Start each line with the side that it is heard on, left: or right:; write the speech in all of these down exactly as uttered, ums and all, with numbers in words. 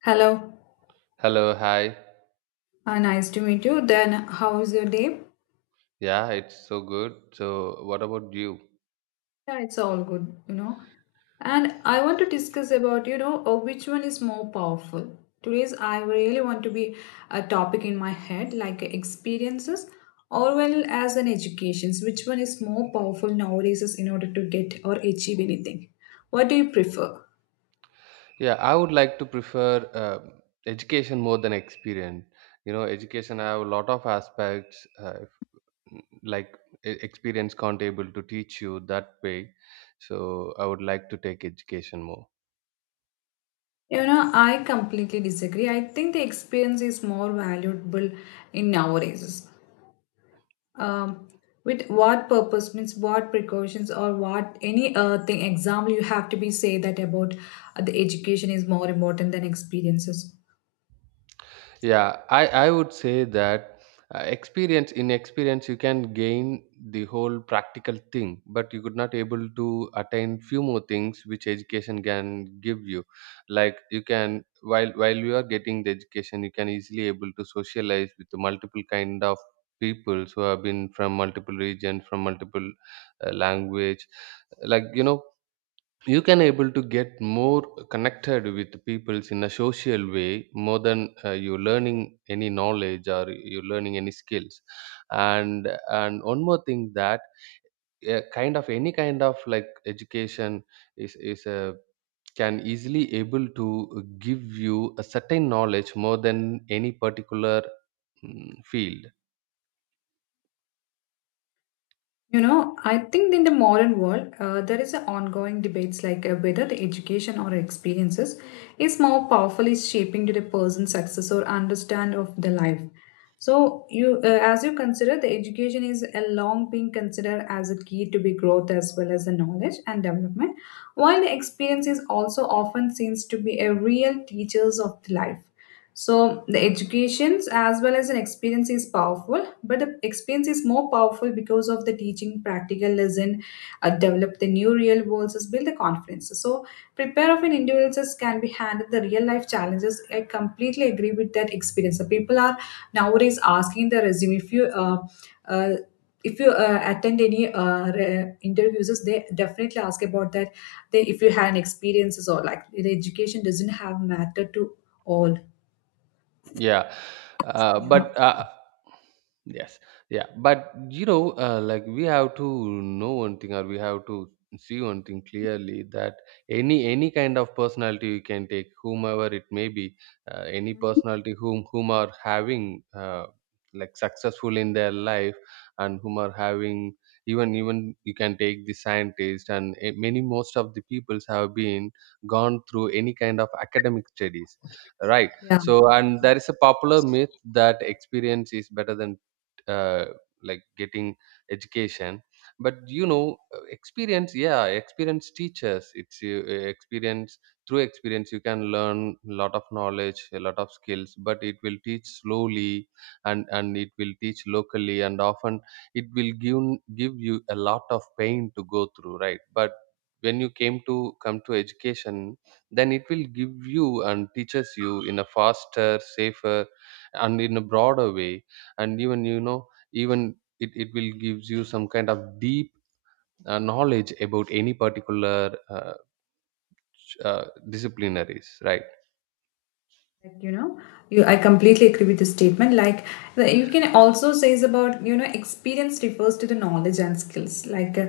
left: Hello,
right: Hello, hi.
left: uh, nice to meet you. Then, how is your day?
right: Yeah, it's so good. So, what about you?
left: Yeah, it's all good, you know. And I want to discuss about, you know, uh, which one is more powerful. Today's, I really want to be a topic in my head, like experiences or well as an educations. Which one is more powerful nowadays is in order to get or achieve anything? What do you prefer?
right: Yeah, I would like to prefer uh, education more than experience. You know, education I have a lot of aspects. Uh, like e- Experience can't able to teach you that way, so I would like to take education more.
left: You know, I completely disagree. I think the experience is more valuable in nowadays. Um, with what purpose means what precautions or what any uh, thing example you have to be say that about uh, the education is more important than experiences.
right: Yeah, i i would say that uh, experience in experience you can gain the whole practical thing, but you could not able to attain few more things which education can give you. Like you can, while while you are getting the education you can easily able to socialize with the multiple kind of people who have been from multiple regions, from multiple uh, language, like you know. You can able to get more connected with peoples in a social way more than uh, you learning any knowledge or you learning any skills. And and one more thing that, uh, kind of any kind of like education is is a can easily able to give you a certain knowledge more than any particular, mm, field.
left: You know, I think in the modern world, uh, there is a ongoing debates like uh, whether the education or experiences is more powerfully shaping to the person's success or understand of the life. So you, uh, as you consider, the education is a long being considered as a key to be growth as well as the knowledge and development, while the experience is also often seems to be a real teachers of the life. So the educations as well as an experience is powerful but the experience is more powerful because of the teaching practical lesson, uh, develop the new real worlds is build the confidence so prepare of an individuals can be handled the real life challenges. I completely agree with that. Experience, the people are nowadays asking the resume if you uh, uh, if you uh, attend any uh, re- interviews, they definitely ask about that. They, if you had an experiences or like the education doesn't have matter to all.
right: Yeah, uh,
left: Yeah.
right: but uh, yes. Yeah, but you know, uh, like we have to know one thing, or we have to see one thing clearly, that any any kind of personality you can take, whomever it may be, uh, any
left: Mhm.
right: personality whom whom are having, uh, like successful in their life, and whom are having, even even you can take the scientist, and eh, many, most of the peoples have been gone through any kind of academic studies, right?
left: Yeah.
right: So, and there is a popular myth that experience is better than, uh, like getting education. But you know, uh, experience, yeah, experience teaches. It's you, uh, experience through experience you can learn a lot of knowledge, a lot of skills. But it will teach slowly, and and it will teach locally, and often it will give give you a lot of pain to go through, right? But when you came to come to education, then it will give you and teaches you in a faster, safer and in a broader way. And even you know, even it, it will gives you some kind of deep, uh, knowledge about any particular uh, uh, disciplinaries, right?
left: Like, you know, you I completely agree with the statement like the- you can also say is about, you know, experience refers to the knowledge and skills like uh,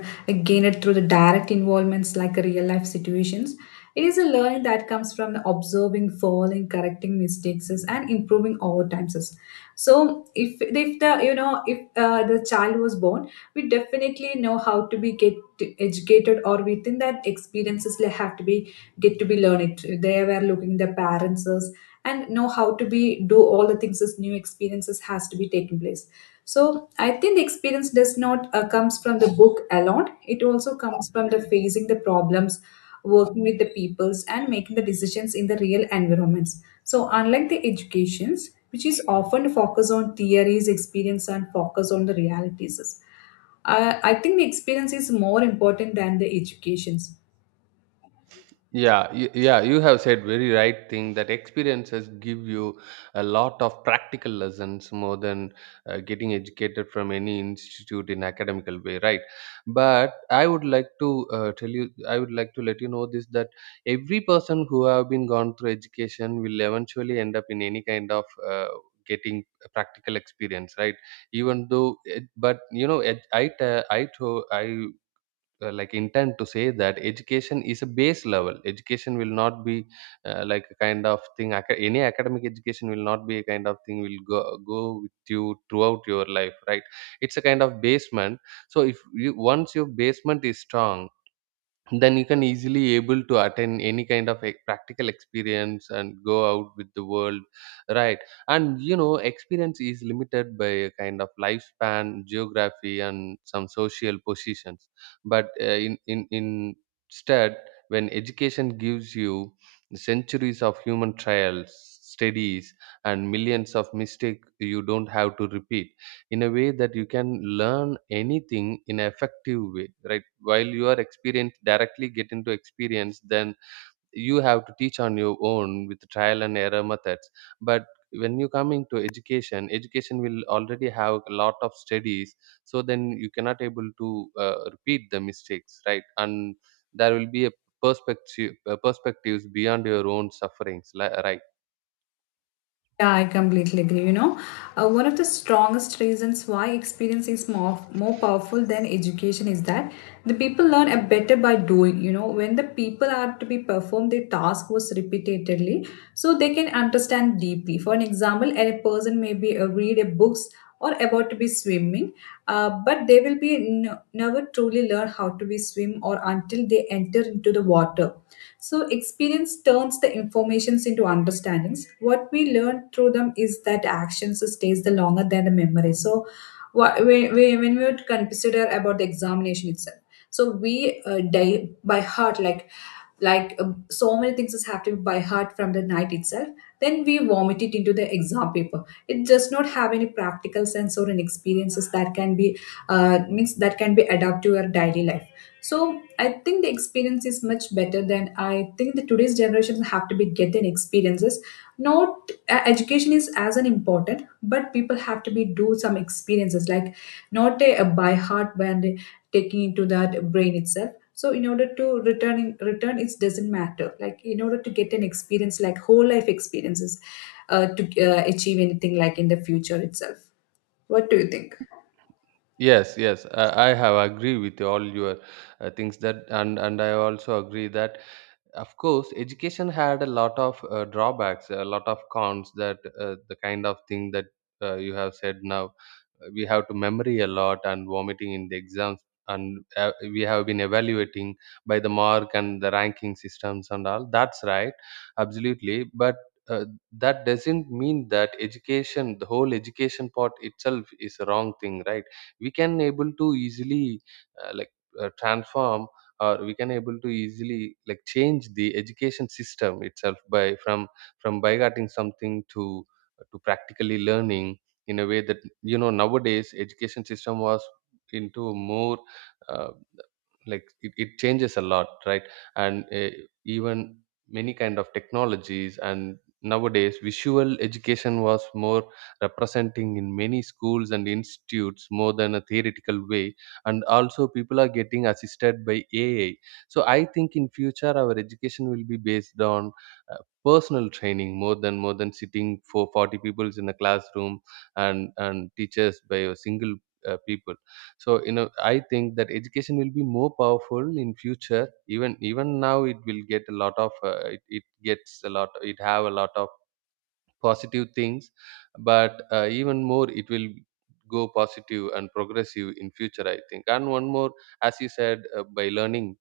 left: gained through the direct involvements like uh, real life situations. It is a learning that comes from the observing, falling, correcting mistakes and improving over times. So if if the, you know, if uh, the child was born, we definitely know how to be get educated or within that experiences like, have to be get to be learn it, they were looking their parents us and know how to be do all the things as new experiences has to be taking place. So I think the experience does not uh, comes from the book alone, it also comes from the facing the problems, working with the peoples and making the decisions in the real environments. So unlike the educations, which is often focused on theories, experience and focus on the realities. uh, I think the experience is more important than the educations.
right: Yeah, y- yeah, you have said very right thing, that experiences give you a lot of practical lessons more than uh, getting educated from any institute in academical way, right? But I would like to uh, tell you, I would like to let you know this, that every person who have been gone through education will eventually end up in any kind of uh, getting a practical experience, right? Even though, it, but you know, ed- I, t- I, to, I uh, like intent to say that education is a base level, education will not be uh, like a kind of thing, aca- any academic education will not be a kind of thing will go, go with you throughout your life, right? It's a kind of basement. So if you, once your basement is strong, then you can easily able to attend any kind of a practical experience and go out with the world, right? And you know, experience is limited by a kind of lifespan, geography and some social positions. But uh, in, in in instead, when education gives you centuries of human trials, studies, and millions of mistakes you don't have to repeat, in a way that you can learn anything in an effective way, right? While you are experienced, directly get into experience, then you have to teach on your own with trial and error methods. But when you come into education, education will already have a lot of studies. So then you cannot able to uh, repeat the mistakes, right? And there will be a perspective, uh, perspectives beyond your own sufferings, li- right.
left: Yeah, I completely agree. You know, uh, one of the strongest reasons why experience is more more powerful than education is that the people learn a better by doing. You know, when the people are to be performed their task was repeatedly, so they can understand deeply. For an example, a person may be uh, read a books or about to be swimming, uh, but they will be n- never truly learn how to be swim or until they enter into the water. So, experience turns the informations into understandings. What we learn through them is that actions stays the longer than the memory. So, wha- we- we- when we would consider about the examination itself, so we uh, die by heart, like like uh, so many things is happening by heart from the night itself. Then we vomit it into the exam paper. It does not have any practical sense or an experiences that can be uh, means that can be adapted to your daily life. So I think the experience is much better than, I think the today's generations have to be getting experiences. Not uh, education is as an important, but people have to be do some experiences like not a, a by heart when they taking into that brain itself. So in order to return in return, it doesn't matter. Like in order to get an experience, like whole life experiences, uh, to uh, achieve anything like in the future itself. What do you think?
right: Yes, yes, I I have agree with all your uh, things that, and and I also agree that of course education had a lot of uh, drawbacks, a lot of cons, that uh, the kind of thing that uh, you have said now, uh, we have to memory a lot and vomiting in the exams, and uh, we have been evaluating by the mark and the ranking systems and all that's right, absolutely. But uh, that doesn't mean that education, the whole education part itself, is a wrong thing, right? We can able to easily uh, like uh, transform, or we can able to easily like change the education system itself, by, from from bygoting something to to practically learning, in a way that you know nowadays education system was into more uh, like, it, it changes a lot, right? And uh, even many kind of technologies, and nowadays visual education was more representing in many schools and institutes more than a theoretical way. And also people are getting assisted by AI. So I think in future our education will be based on uh, personal training, more than, more than sitting for forty people in a classroom, and and teachers by a single uh, people. So you know, I think that education will be more powerful in future. Even, even now it will get a lot of, uh, it, it gets a lot, it have a lot of positive things. But uh, even more it will go positive and progressive in future, I think. And one more, as you said, uh, by learning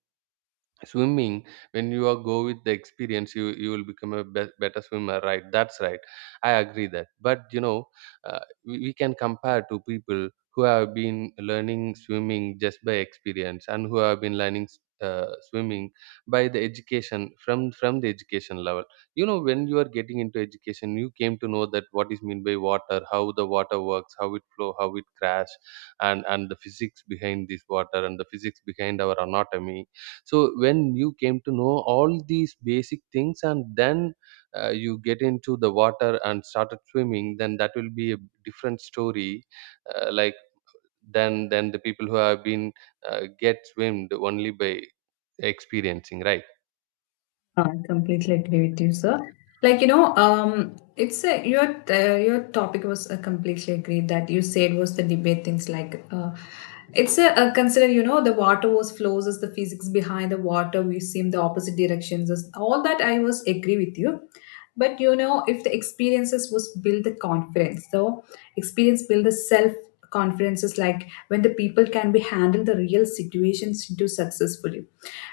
right: swimming, when you are go with the experience, you you will become a be- better swimmer, right? That's right, I agree that. But you know, uh, we, we can compare to people who have been learning swimming just by experience, and who have been learning uh, swimming by the education, from from the education level. You know, when you are getting into education, you came to know that what is meant by water, how the water works, how it flow, how it crash, and and the physics behind this water, and the physics behind our anatomy. So when you came to know all these basic things, and then uh, you get into the water and started swimming, then that will be a different story, uh, like, then then the people who have been uh, get swimmed only by experiencing, right?
left: I completely agree with you, sir. Like you know, um, it's a, your uh, your topic was uh, completely agreed that you said was the debate things like, uh, it's a, a consider, you know, the water was flows as the physics behind the water we seem the opposite directions as all that I was agree with you. But you know, if the experiences was build the confidence, so experience build the self confidences like when the people can be handle the real situations to successfully.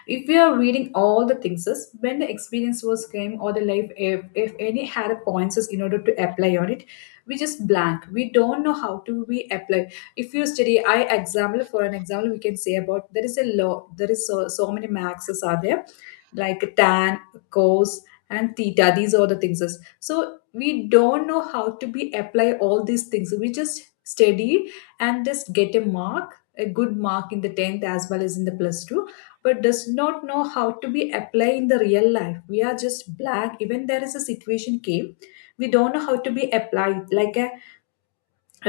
left: If we are reading all the things, is when the experience was came or the life, if, if any had a points is in order to apply on it, we just blank. We don't know how to we apply. If you study, I example for an example, we can say about there is a law. There is so, so many maxes are there like tan, cos, and theta. These are the things. So we don't know how to be apply all these things. We just study and just get a mark, a good mark in the tenth as well as in the plus two, but does not know how to be apply in the real life. We are just black. Even there is a situation came, we don't know how to be applied. Like a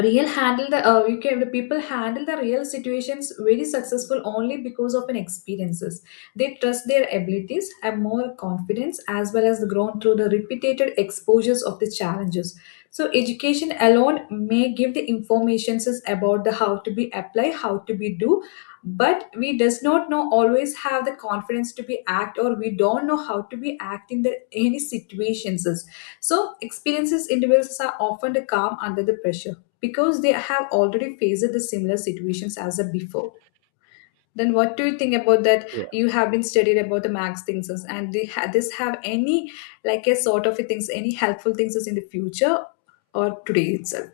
left: real handle the uh, you can the people handle the real situations very successful only because of an experiences. They trust their abilities, have more confidence as well as grown through the repeated exposures of the challenges. So education alone may give the informations about the how to be apply, how to be do, but we does not know always have the confidence to be act or we don't know how to be act in the any situations. So, experiences individuals are often calm under the pressure because they have already faced the similar situations as a before. Then, what do you think about that? You have been studied about the max things, is- and they ha- this have any like a sort of a things, any helpful things is in the future or today itself?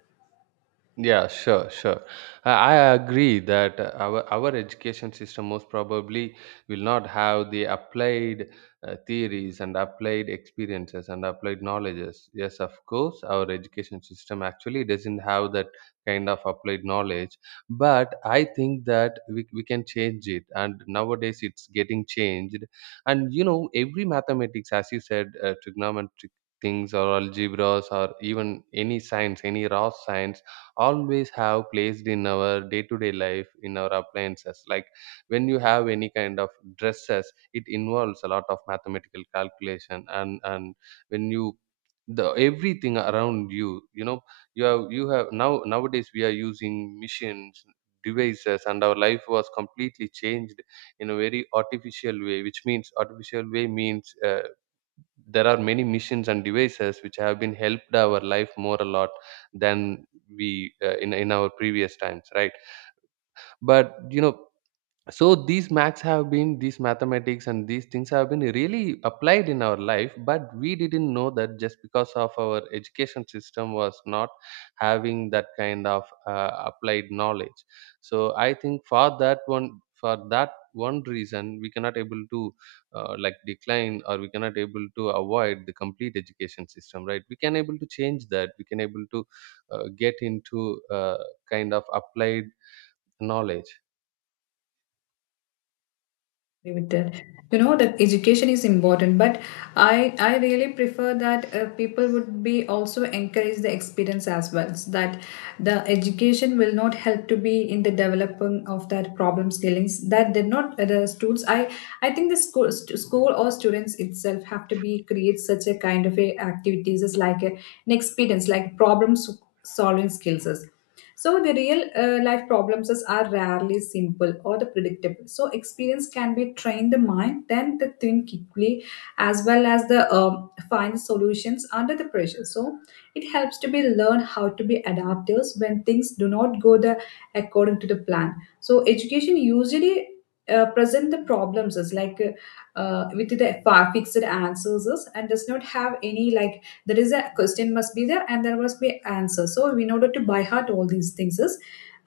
right: Yeah, sure, sure. I, I agree that uh, our our education system most probably will not have the applied uh, theories and applied experiences and applied knowledges. Yes, of course, our education system actually doesn't have that kind of applied knowledge. But I think that we we can change it, and nowadays it's getting changed. And you know, every mathematics, as you said, uh, trigonometric things, or algebras, or even any science, any raw science, always have placed in our day-to-day life in our appliances. Like when you have any kind of dresses, it involves a lot of mathematical calculation. And and when you, the everything around you, you know, you have you have now nowadays we are using machines, devices, and our life was completely changed in a very artificial way, which means artificial way means uh, there are many machines and devices which have been helped our life more a lot than we uh, in in our previous times, right? But you know, so these maths have been, these mathematics and these things have been really applied in our life, but we didn't know that, just because of our education system was not having that kind of uh, applied knowledge. So I think, for that one, for that one reason, we cannot able to uh, like decline, or we cannot able to avoid the complete education system, right? We can able to change that, we can able to uh, get into uh, kind of applied knowledge.
left: Agree with that. You know that education is important, but I I really prefer that uh, people would be also encourage the experience as well. So that the education will not help to be in the developing of that problem skillings. That did not uh, the students. I I think the school st- school or students itself have to be create such a kind of a activities as like a, an experience like problem s- solving skills. So, the real uh, life problems is- are rarely simple or the predictable. So, experience can be train the mind, then the think quickly, as well as the um, find solutions under the pressure. So, it helps to be learn how to be adaptive when things do not go the according to the plan. So, education usually uh, present the problems as like uh, uh, with the fa- fixed answers is and does not have any like, there is a question must be there and there must be answer. So in order to by heart all these things is,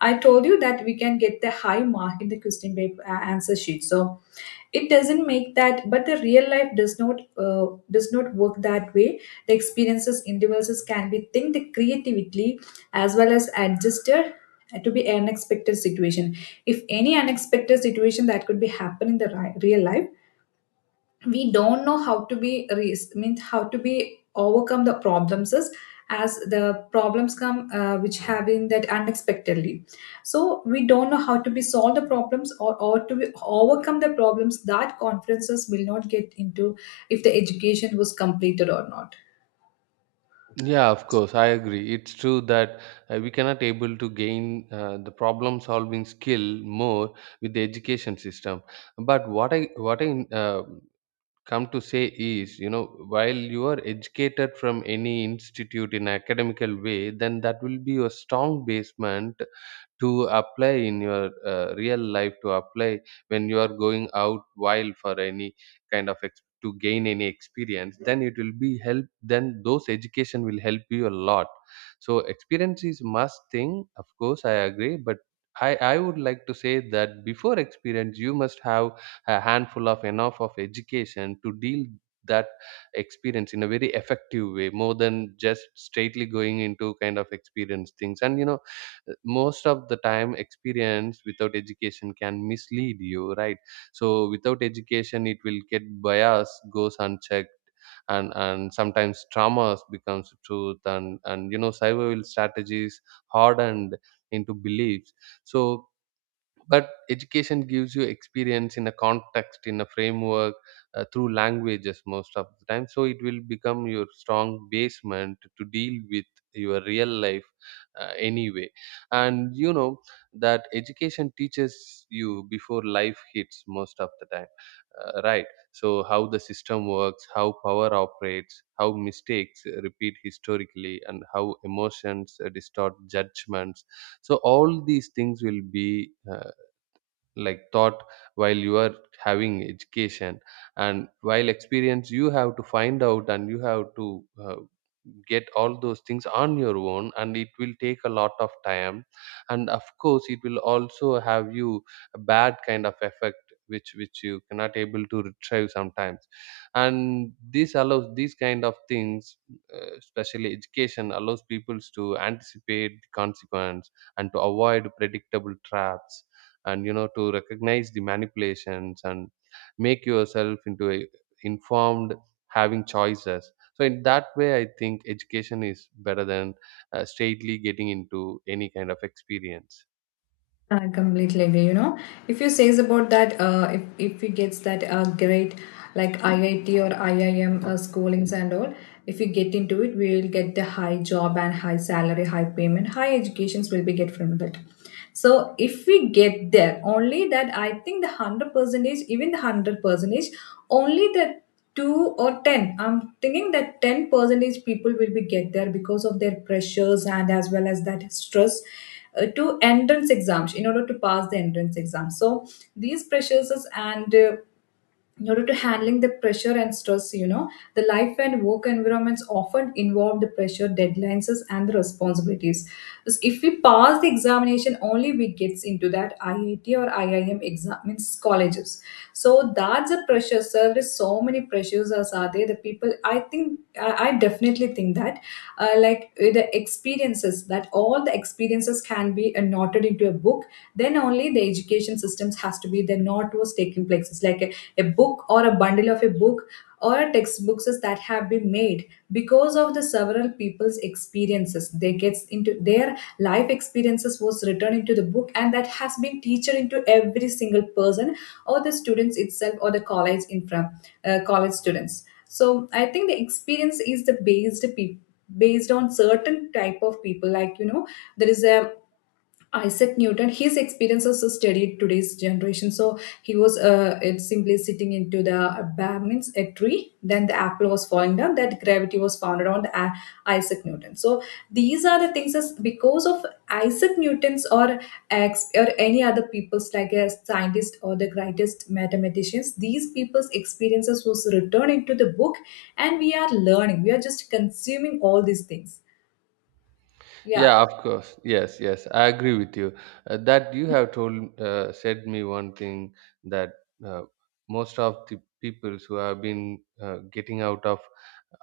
left: I told you that we can get the high mark in the question paper uh, answer sheet. So it doesn't make that, but the real life does not uh, does not work that way. The experiences individuals can be think the creatively as well as adjusted to be an unexpected situation. If any unexpected situation that could be happen in the ri- real life, we don't know how to be re- means how to be overcome the problems is, as the problems come uh, which having that unexpectedly. So we don't know how to be solve the problems, or, or to be overcome the problems, that conferences will not get into if the education was completed or not.
right: Yeah, of course, I agree. It's true that uh, we cannot able to gain uh, the problem solving skill more with the education system. But what I what I uh, come to say is, you know, while you are educated from any institute in academical way, then that will be your strong basement to apply in your uh, real life to apply when you are going out wild for any kind of ex- to gain any experience, then it will be help, then those education will help you a lot. So experience is must thing, of course I agree, but I, I would like to say that before experience you must have a handful of enough of education to deal that experience in a very effective way, more than just straightly going into kind of experience things. And you know, most of the time experience without education can mislead you, right? So without education it will get bias goes unchecked, and and sometimes traumas becomes truth, and and you know, survival strategies hardened into beliefs. So but education gives you experience in a context, in a framework, uh, through languages most of the time, so it will become your strong basement to deal with your real life, uh, anyway. And you know, that education teaches you before life hits most of the time, uh, right? So how the system works, how power operates, how mistakes repeat historically, and how emotions uh, distort judgments. So all these things will be uh, like thought while you are having education. And while experience, you have to find out, and you have to uh, get all those things on your own, and it will take a lot of time. And of course it will also have you a bad kind of effect, which which you cannot able to retrieve sometimes. And this allows these kind of things. Uh, especially education allows people to anticipate the consequence, and to avoid predictable traps, and you know, to recognize the manipulations and make yourself into a informed, having choices. So in that way I think education is better than uh, straightly getting into any kind of experience.
left: I completely agree. You know, if you says about that, uh, if if he gets that uh, great like I I T or I I M uh, schoolings and all, if you get into it, we will get the high job and high salary, high payment, high educations will be get from that. So if we get there, only that I think the hundred percentage, even the hundred percentage, only the two or ten. I'm thinking that ten percentage people will be get there because of their pressures and as well as that stress uh, to entrance exams in order to pass the entrance exam. So these pressures and uh, in order to handling the pressure and stress, you know, the life and work environments often involve the pressure deadlines and the responsibilities. So, if we pass the examination only we gets into that iit or iim exam means colleges, so that's a pressure sir, there is so many pressures as are there the people, I think i, I definitely think that uh, like uh, the experiences that all the experiences can be uh, noted into a book, then only the education systems has to be the not was taking places like a book or a bundle of a book or a textbooks that have been made because of the several people's experiences they gets into their life experiences was written into the book and that has been teacher into every single person or the students itself or the college infra uh, college students. So I think the experience is the based pe- based on certain type of people, like you know there is a Isaac Newton, his experience also studied today's generation. So he was uh, it simply sitting into the uh, means a tree. Then the apple was falling down. That gravity was founded on the, uh, Isaac Newton. So these are the things as because of Isaac Newton's or ex, or any other people's like a scientist or the greatest mathematicians. These people's experiences was returned into the book, and we are learning. We are just consuming all these things. Yeah.
right: Yeah, of course. Yes, yes, I agree with you. Uh, that you have told uh, said me one thing that uh, most of the people who have been uh, getting out of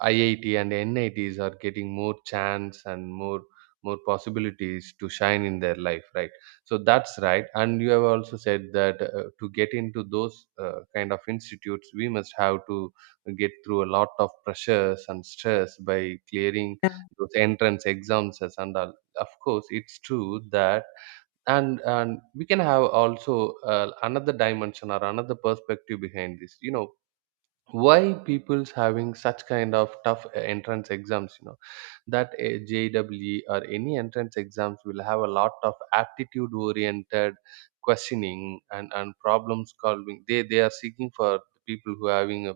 right: I I T and N I Ts are getting more chance and more more possibilities to shine in their life, right? So that's right. And you have also said that uh, to get into those uh, kind of institutes, we must have to get through a lot of pressures and stress by clearing those entrance exams and all. Of course, it's true that, and and we can have also uh, another dimension or another perspective behind this. You know, why people's having such kind of tough uh, entrance exams, you know, that uh, J E E or any entrance exams will have a lot of aptitude oriented questioning, and and problem solving, they they are seeking for people who are having a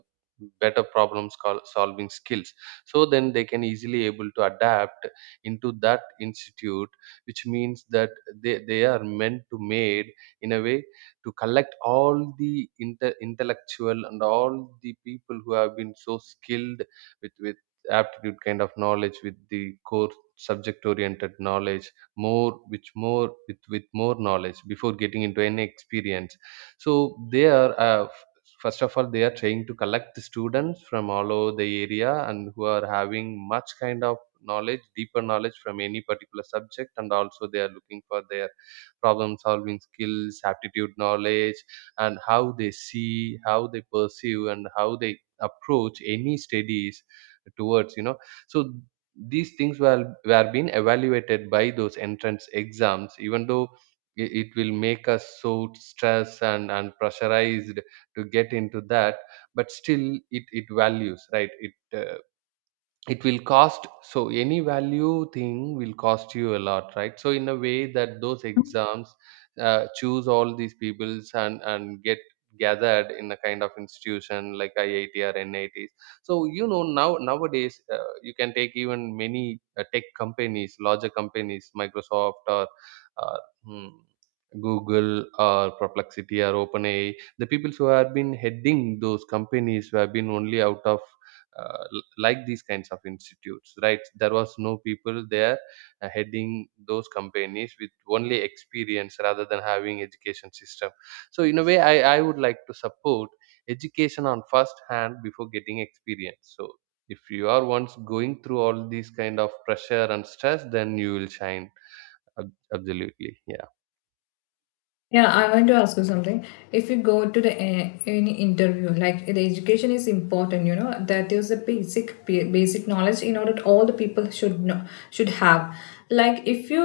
right: better problem sol- solving skills. So then they can easily able to adapt into that institute, which means that they they are meant to made in a way to collect all the inte- intellectual and all the people who have been so skilled with with aptitude kind of knowledge, with the core subject oriented knowledge more, which more with with more knowledge before getting into any experience. So they are uh, f- first of all, they are trying to collect the students from all over the area, and who are having much kind of knowledge, deeper knowledge from any particular subject, and also they are looking for their problem solving skills, aptitude knowledge, and how they see, how they perceive, and how they approach any studies towards, you know. So these things were were being evaluated by those entrance exams, even though i- it will make us so stressed and, and pressurized to get into that. But still it, it values, right? It uh, it will cost, so any value thing will cost you a lot, right? So in a way that those exams uh, choose all these peoples and and get gathered in a kind of institution like IIT or NITs. So you know, now nowadays, uh, you can take even many uh, tech companies, larger companies, Microsoft or uh, hmm, Google or Perplexity or OpenAI, the people who have been heading those companies, who have been only out of uh, l- like these kinds of institutes, right? There was no people there uh, heading those companies with only experience rather than having education system. So in a way i, I would like to support education on first hand before getting experience. So if you are once going through all these kind of pressure and stress, then you will shine, ab- absolutely, yeah.
left: Yeah, I want to ask you something. If you go to the uh, any interview, like the education is important, you know, that is the basic ba- basic knowledge in order all the people should know should have. Like if you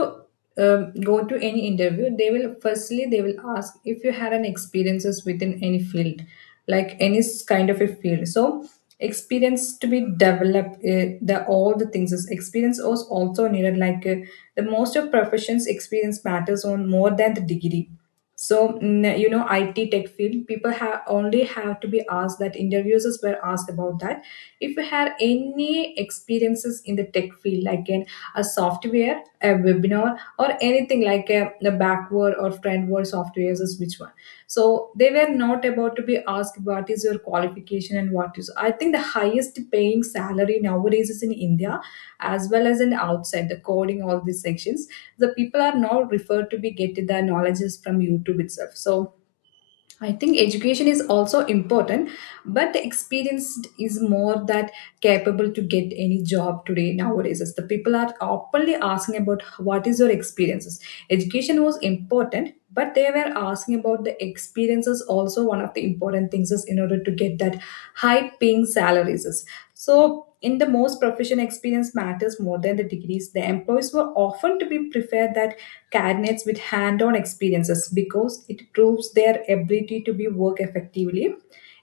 left: um, go to any interview, they will firstly they will ask if you had an experiences within any field, like any s- kind of a field. So experience to be developed uh, the all the things is experience was also needed like uh, the most of professions experience matters on more than the degree. So mm, you know, I T tech field people have only have to be asked that interviews were asked about that. If you had any experiences in the tech field, like in a software, a webinar, or anything like a, the backward or frontward softwares, is which one? So they were not about to be asked what is your qualification and what is. I think the highest paying salary nowadays is in India as well as in outside the coding all these sections, the people are now referred to be getting their knowledges from youtube itself. So I think education is also important, but the experienced is more that capable to get any job today nowadays as the people are openly asking about what is your experiences. Education was important but they were asking about the experiences also, one of the important things is in order to get that high paying salaries is. So in the most profession experience matters more than the degrees, the employees were often to be preferred that candidates with hand-on experiences because it proves their ability to be work effectively.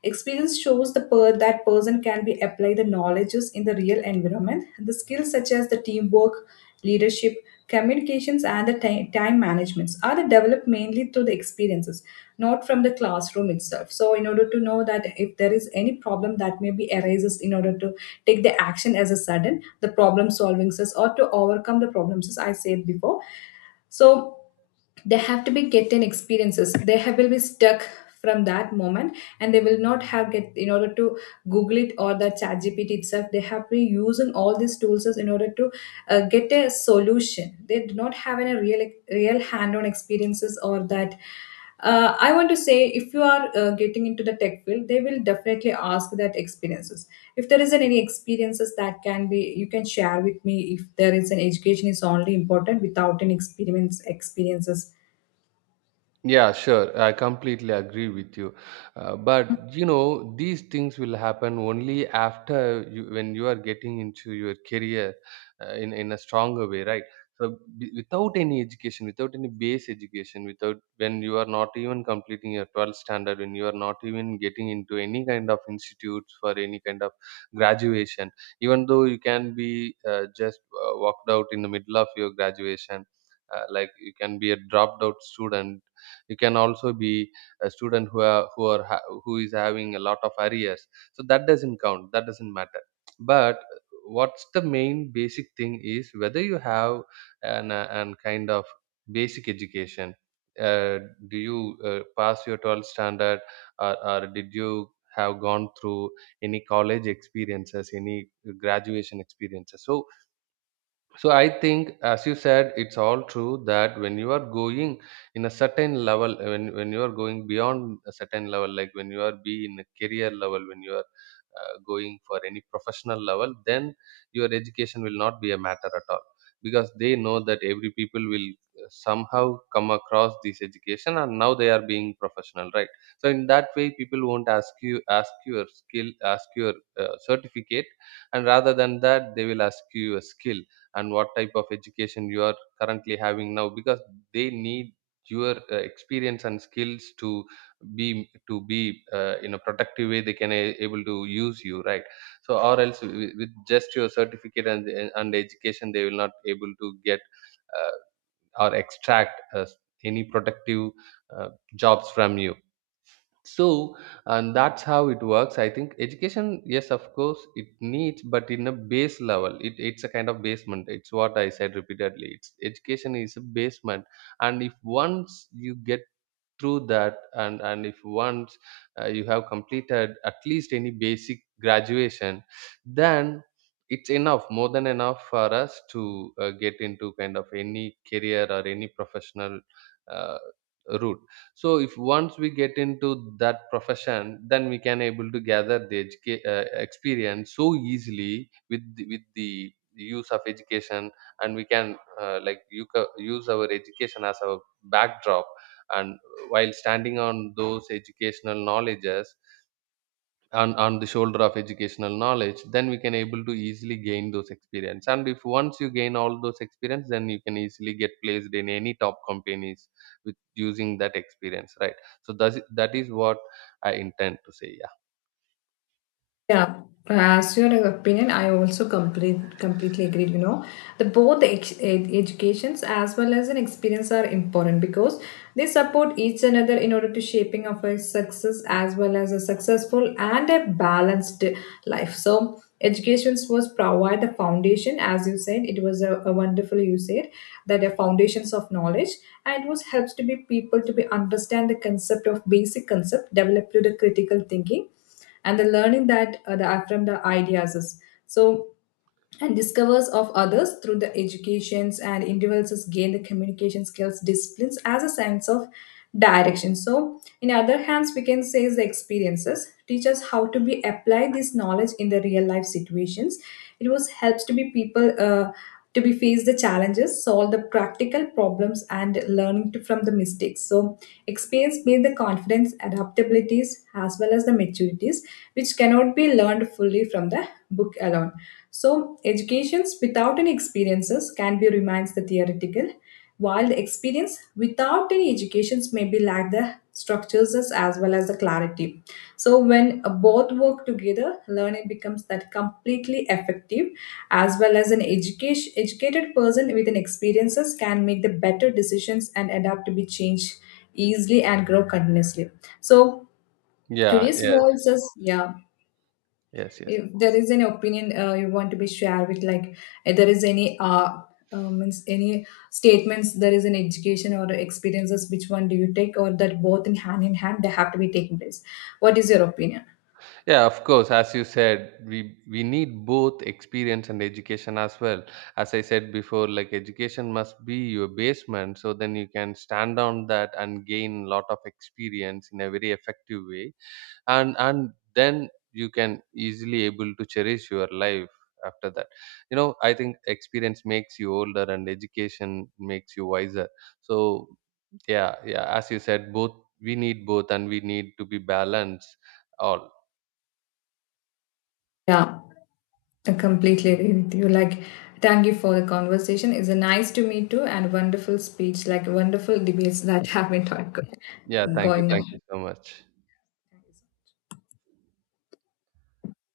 left: Experience shows the per- that person can be apply the knowledges in the real environment. The skills such as the teamwork, leadership, communications, and the ti- time managements are developed mainly through the experiences, not from the classroom itself. So, in order to know that if there is any problem that maybe arises, in order to take the action as a sudden, the problem solving says or to overcome the problems as I said before. So they have to be getting experiences they have, will be stuck from that moment and they will not have get in order to google it or the chat gpt itself they have been using all these tools as in order to uh, get a solution. They do not have any real real hand-on experiences or that uh, I want to say if you are uh, getting into the tech field they will definitely ask that experiences. If there isn't any experiences that can be, you can share with me if there is an education is only important without an experience experiences.
right: Yeah, sure. I completely agree with you. Uh, but you know, these things will happen only after you, when you are getting into your career uh, in in a stronger way, right? So b- without any education, without any base education, without when you are not even completing your twelfth standard, when you are not even getting into any kind of institutes for any kind of graduation, even though you can be uh, just uh, walked out in the middle of your graduation. Uh, like you can be a dropped out student, you can also be a student who are who are ha- who is having a lot of arrears. So that doesn't count, that doesn't matter. But what's the main basic thing is whether you have an, uh, an kind of basic education. uh, do you uh, pass your twelfth standard, or, or did you have gone through any college experiences, any graduation experiences? So so I think as you said, it's all true that when you are going in a certain level, uh, when, when you are going beyond a certain level, like when you are be in a career level, when you are uh, going for any professional level, then your education will not be a matter at all, because they know that every people will uh, somehow come across this education, and now they are being professional, right? So in that way people won't ask you, ask your skill, ask your uh, certificate, and rather than that they will ask you a skill and what type of education you are currently having now, because they need your uh, experience and skills to be, to be uh, in a productive way they can a- able to use you, right? So or else with, with just your certificate and and education, they will not able to get uh, or extract uh, any productive uh, jobs from you. So, and that's how it works. I think education, yes, of course, it needs, but in a base level, it, it's a kind of basement. It's what I said repeatedly. It's education is a basement, and if once you get through that, and and if once uh, you have completed at least any basic graduation, then it's enough, more than enough for us to uh, get into kind of any career or any professional uh, route. So if once we get into that profession, then we can able to gather the educa- uh, experience so easily with the, with the use of education. And we can uh, like you ca- use our education as our backdrop, and while standing on those educational knowledges, on, on the shoulder of educational knowledge, then we can able to easily gain those experience. And if once you gain all those experience, then you can easily get placed in any top companies with using that experience, right? So that's, that is what I intend to say.
left: Yeah, as your opinion, I also complete, completely agree. You know, the both the ex- ed- educations as well as an experience are important because they support each another in order to shaping of a success as well as a successful and a balanced life. So, educations was provide the foundation, as you said. It was a, a wonderful you said that the foundations of knowledge, and it was helps to be people to be understand the concept of basic concept, develop to the critical thinking and the learning that uh, the from the ideas is. So and discovers of others through the educations and individuals gain the communication skills disciplines as a sense of direction. So in other hands we can say the experiences teach us how to be apply this knowledge in the real life situations. It was helps to be people uh, to be face the challenges solve the practical problems and learning to, from the mistakes. So experience build the confidence adaptabilities as well as the maturities which cannot be learned fully from the book alone. So, educations without any experiences can be remains the theoretical, while the experience without any educations may be lack the structures as as well as the clarity. So, when uh, both work together, learning becomes that completely effective, as well as an education educated person with an experiences can make the better decisions and adapt to be changed easily and grow continuously. So,
right: Yeah, yeah.
left: today's
right: Yes.
left: world says, yeah,
right: Yes, yes.
left: if there is any opinion uh, you want to be shared with, like if there is any uh, uh means any statements there is an education or experiences, which one do you take or that both in hand in hand they have to be taking place? What is your opinion?
right: Yeah, of course. As you said, we we need both experience and education as well. As I said before, like education must be your basement, so then you can stand on that and gain a lot of experience in a very effective way, and and then you can easily able to cherish your life after that. You know, I think experience makes you older, and education makes you wiser. So yeah, yeah. As you said, both we need both, and we need to be balanced all.
left: Yeah, I completely agree with you, like thank you for the conversation. It's a nice to meet you and wonderful speech, like wonderful debates that have been talk-
right: Yeah, thank you.
left: going
right: Thank you
left: on.
right: so much.